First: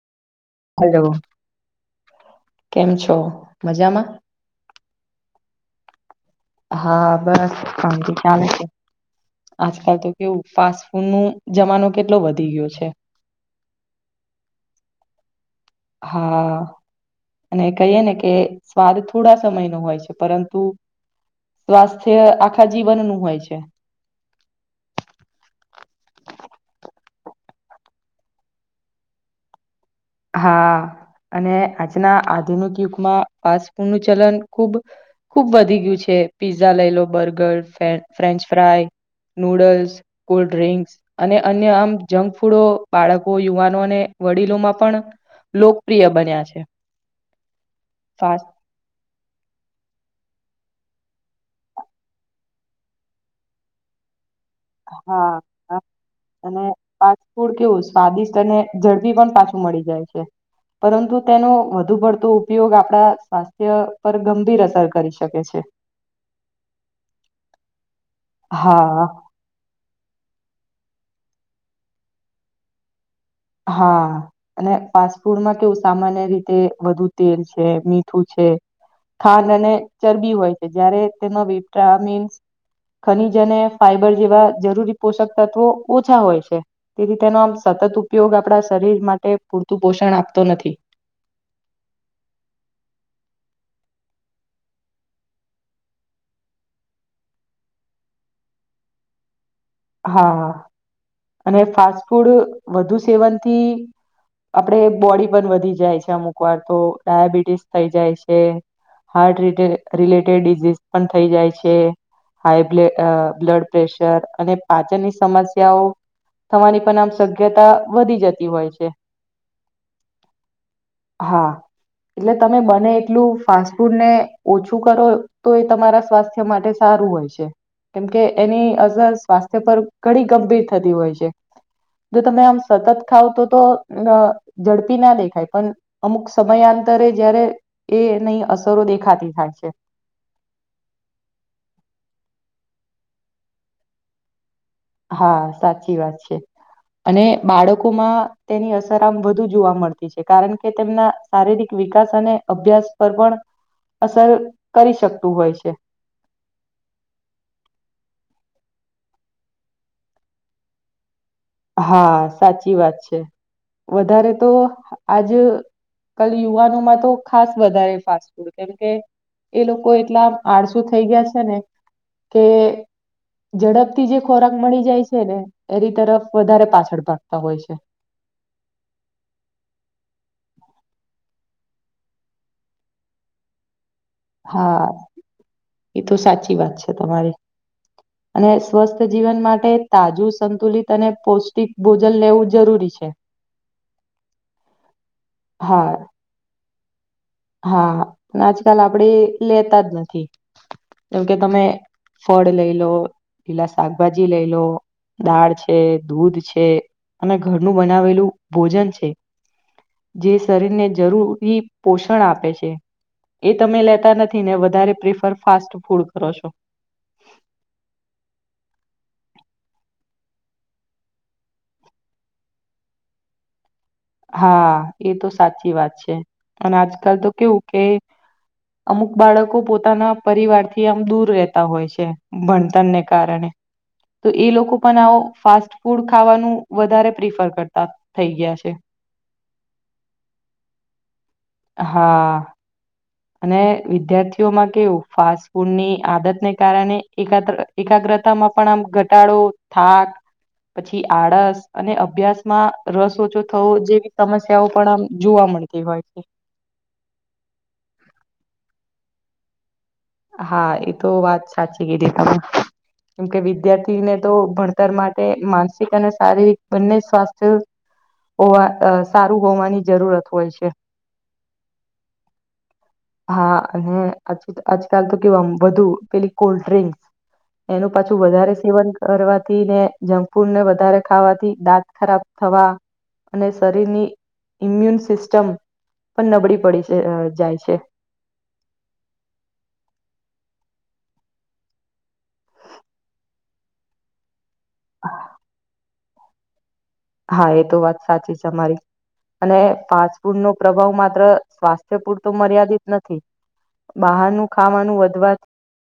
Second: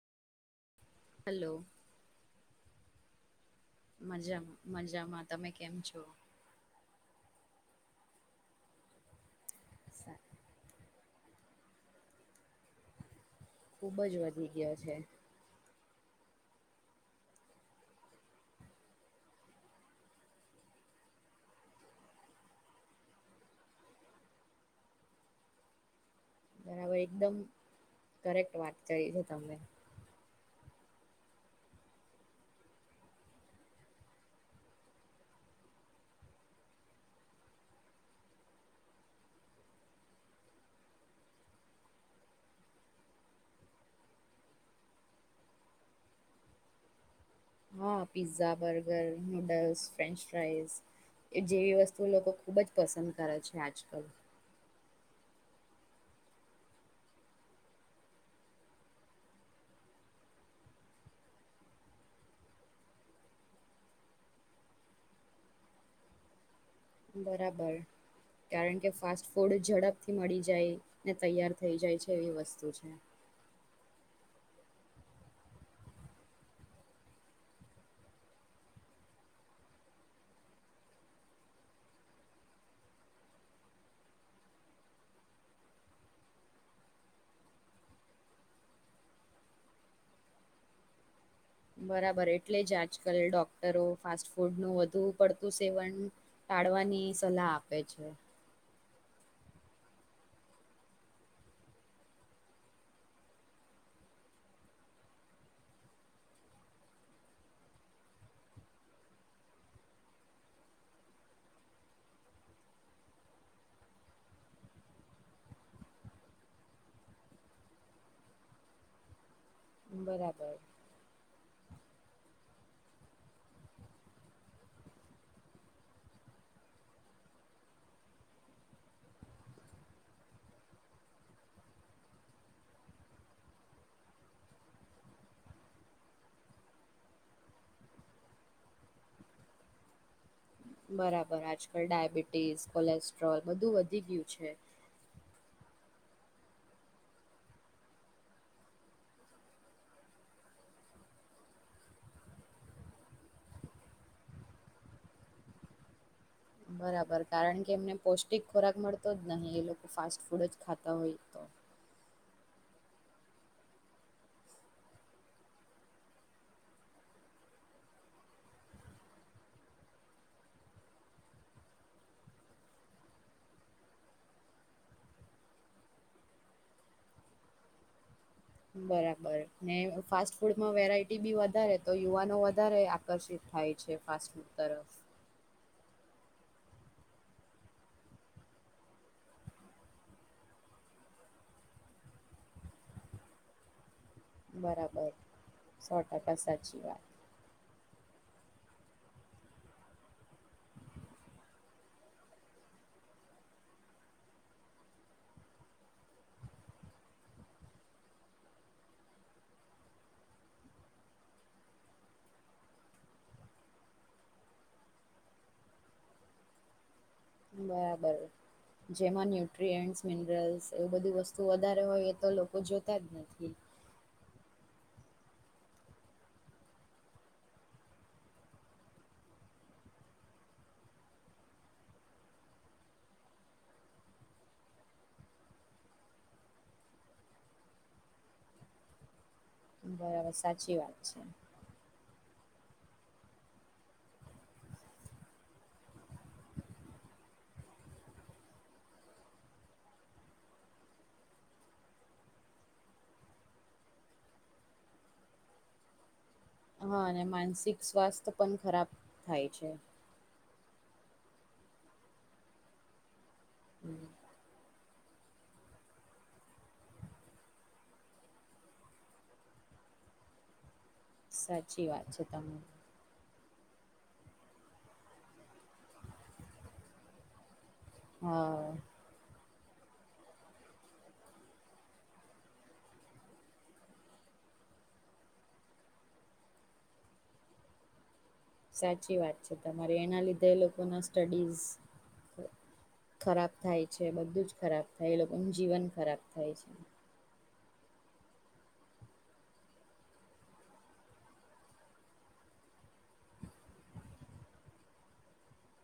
Hello! Hello કેમ છો? મજામાં મજામાં. તમે કેમ છો? હા, બસ કથી ચાલે છે. આજકાલ તો કેવું ફાસ્ટ ફૂડ નો જમાનો કેટલો વધી ગયો છે. ખુબજ વધી ગયો છે. હા. અને કહીએે ને કે સ્વાદ થોડા સમયનો હોય છે, પરંતુ સ્વાસ્થ્ય આખા જીવનનું હોય છે. બરાબર, એકદમ કરેક્ટ વાત કરી હો તમે. હા. અને આજના આધુનિક યુગમાં ફ ફૂડ નું ચલન ખુબ ખુબ વધી ગયું છે. પીઝા લઈ લો બર્ગર, ફ્રેન્ચ ફ્રાય કે નુડલ્સ, કોલ્ડ ડ્રિંક્સ અને અન્ય આમ જંક ફૂડો બાળકો યુવાનોને વડીલોમાં પણ લોકપ્રિય બન્યા છે. હા fast pizza, burger, noodles, French fries એ જેવી વસ્તુ લોકો ખુબ જ પસંદ કરે છે આજકાલ હા હ અને ફાસ્ટ ફૂડ કેવું સ્વાદિષ્ટ અને ઝડપી પણ પાછું મળી જાય છે. પરંતુ તેનો વધુ પડતો ઉપયોગ આપણા સ્વાસ્થ્ય પર ગંભીર અસર કરી શકે છે. બરાબર, કારણ કે હા ફાસ્ટ ફૂડ ઝડપ થી મળી જાય. ને તૈયાર થઈ જાય છે એવી વસ્તુ છે. હા, અને ફાસ્ટફૂડમાં કેવું સામાન્ય રીતે વધુ તેલ છે, મીઠું છે. ખાંડ અને ચરબી હોય છે, જયારે તેમાં વિટામીસ ખનીજ અને ફાઈબર જેવા જરૂરી પોષક તત્વો ઓછા હોય છે, તેથી તેનો આમ સતત ઉપયોગ આપણા શરીર માટે પૂરતું પોષણ આપતો નથી. બરાબર, એટલે જ આજ કલ ડોક્ટરો ફાસ્ટ ફૂડ નું વધુ પડતું સેવન તાડ તાળવાની સલાહ આપે છે. હા અને ફાસ્ટ ફૂડ વધુ સેવનથી આપડે બોડી પણ વધી જાય છે, અમુક વાર તો ડાયાબિટીસ થઈ જાય છે. હાર્ટ ર રિલેટેડ ડિઝઝ પણ થઈ જાય છે. હાઈ બ્લડ પ્રેશર અને પાચનની સમસ્યાઓ થવાની પણ આમ શક્યતા વધી જતી હોય છે. બરાબર. હા. એટલે તમે બને એટલું ફાસ્ટ ફૂડ ને ઓછું કરો તો એ તમારા સ્વાસ્થ્ય માટે સારુ સારુ હોય કેમકે એની અસર સ્વાસ્થ્ય પર ઘણી ગંભીર થતી હોય છે. જો તમે આમ સતત ખાવ તો-તો અહ ઝડપી ના દેખાય, પણ અમુક સમય [unintelligible] તા રહે જયારે એ એની અસરો દેખાતી થાય છે. બરાબર. આજકાલ ડાયાબિટીસ, કોલેસ્ટ્રોલ બધું વધી ગયું છે. હા સાચી વાત છે અને બાળકોમાં તેની અસર આમ વધુ જોવા મળતી છે કારણ કે તેમના શારીરિક વિકાસ અને અભ્યાસ પર પણ અસર કરી શકતું હોય છે બરાબર કારણ કે એમને પૌષ્ટિક ખોરાક મળતો જ નહીિ એ લોકો ફાસ્ટ ફૂડ જ ખાતા હોય તો હા સાચી વાત છે વધારે તો આજ ક યુવાનોમાં તો ખાસ વધારે ફાસ્ટ ફૂડ કેમકે એ લોકો એટલા આળસુ થઈ ગયા છે ને કે ઝડપથી જે ખોરાક મળી જાય છે ને એની તરફ વધારે પાછળ પાડતા હોય છે બરાબર ને ફાસ્ટ ફૂડમાં વેરાયટી બી વધારે તો યુવાનો વધારે આકર્ષિત થાય છે ફાસ્ટફૂડ હા તરફ એ તો સાચી વાત છે તમારી અને સ્વસ્થ જીવન માટે તાજું સંતુલિત અને પૌષ્ટિક ભોજન લેવું જરૂરી છે બરાબર હા સો ટકા સાચી વાત હા પણ આજકાલ આપણે લેતા જ નથી જેમ કે તમે ફળ લઈ લો પેલા શાકભાજી લઈ લો દાળ છે દૂધ છે અને ઘરનું બનાવેલું ભોજન છે જે શરીરને જરૂરી પોષણ આપે છે એ તમે લેતા નથી ને વધારે પ્રિફર ફાસ્ટ ફૂડ કરો છો બરાબર જેમાં ન્યુટ્રીએન્ટસ મિનરલ્સ એવું બધી વસ્તુ વધારે હોય એ તો લોકો જોતા જ નથી હા એ તો સાચી વાત છે અને આજકાલ તો કેવું કે અમુક બાળકો પોતાના પરિવારથી આમ દૂર રહેતા હોય છે ભણતરને કારણે તો એ લોકો પણ આવો ફાસ્ટ ફૂડ ખાવાનું વધારે પ્રિફર કરતા થઈ ગયા છે બરાબર સાચી વાત છે હા અને વિદ્યાર્થીઓમાં કેવું ફાસ્ટ ફૂડની આદતને કારણે એક એકાગ્ર તામાં પણ આમ ઘટાડો થાક પછી આળસ અને અભ્યાસમાં રસ ઓછો થવો જેવી સમસ્યાઓ પણ આમ જોવા મળતી હોય છે હા અને માનસિક સ્વાસ્થ પણ ખરાબ થાય છે હા એ તો વાત સાચી કીધી તમે કેમ કે હમ વિદ્યાર્થીને તો ભણ માટે માનસિક અને શારીરિક બંને સ્વાસ્થ્ય હોવા સારું હોવાની જરૂરત હોય છે સાચી વાત છે તમને હા અને આજકાલ તો કેવામ બુ પેલી કોલ્ડ ડ્રિંકસ એનું પાછું વધારે હા સેવન કરવા ને જંક ફૂડને વધારે ખાવાથી દાંત ખરાબ થવા અને શરીરની ઇમ્યુન સિસ્ટમ પણ નબળી પડી છે જાય છે સાચી વાત છે તમારે એના લીધે લોકો ના સ્ટડીઝ ખરાબ થાય છે બધું જ ખરાબ થાય એ લોકોનું જીવન ખરાબ થાય છે હા એ તો વાત સાચી છે અમારી અને ફાસ્ટ ફૂડ નો પ્રભાવ માત્ર સ્વાસ્થ્ય પૂરતો મર્યાદિત નથી બહારનું ખાવાનું વધવા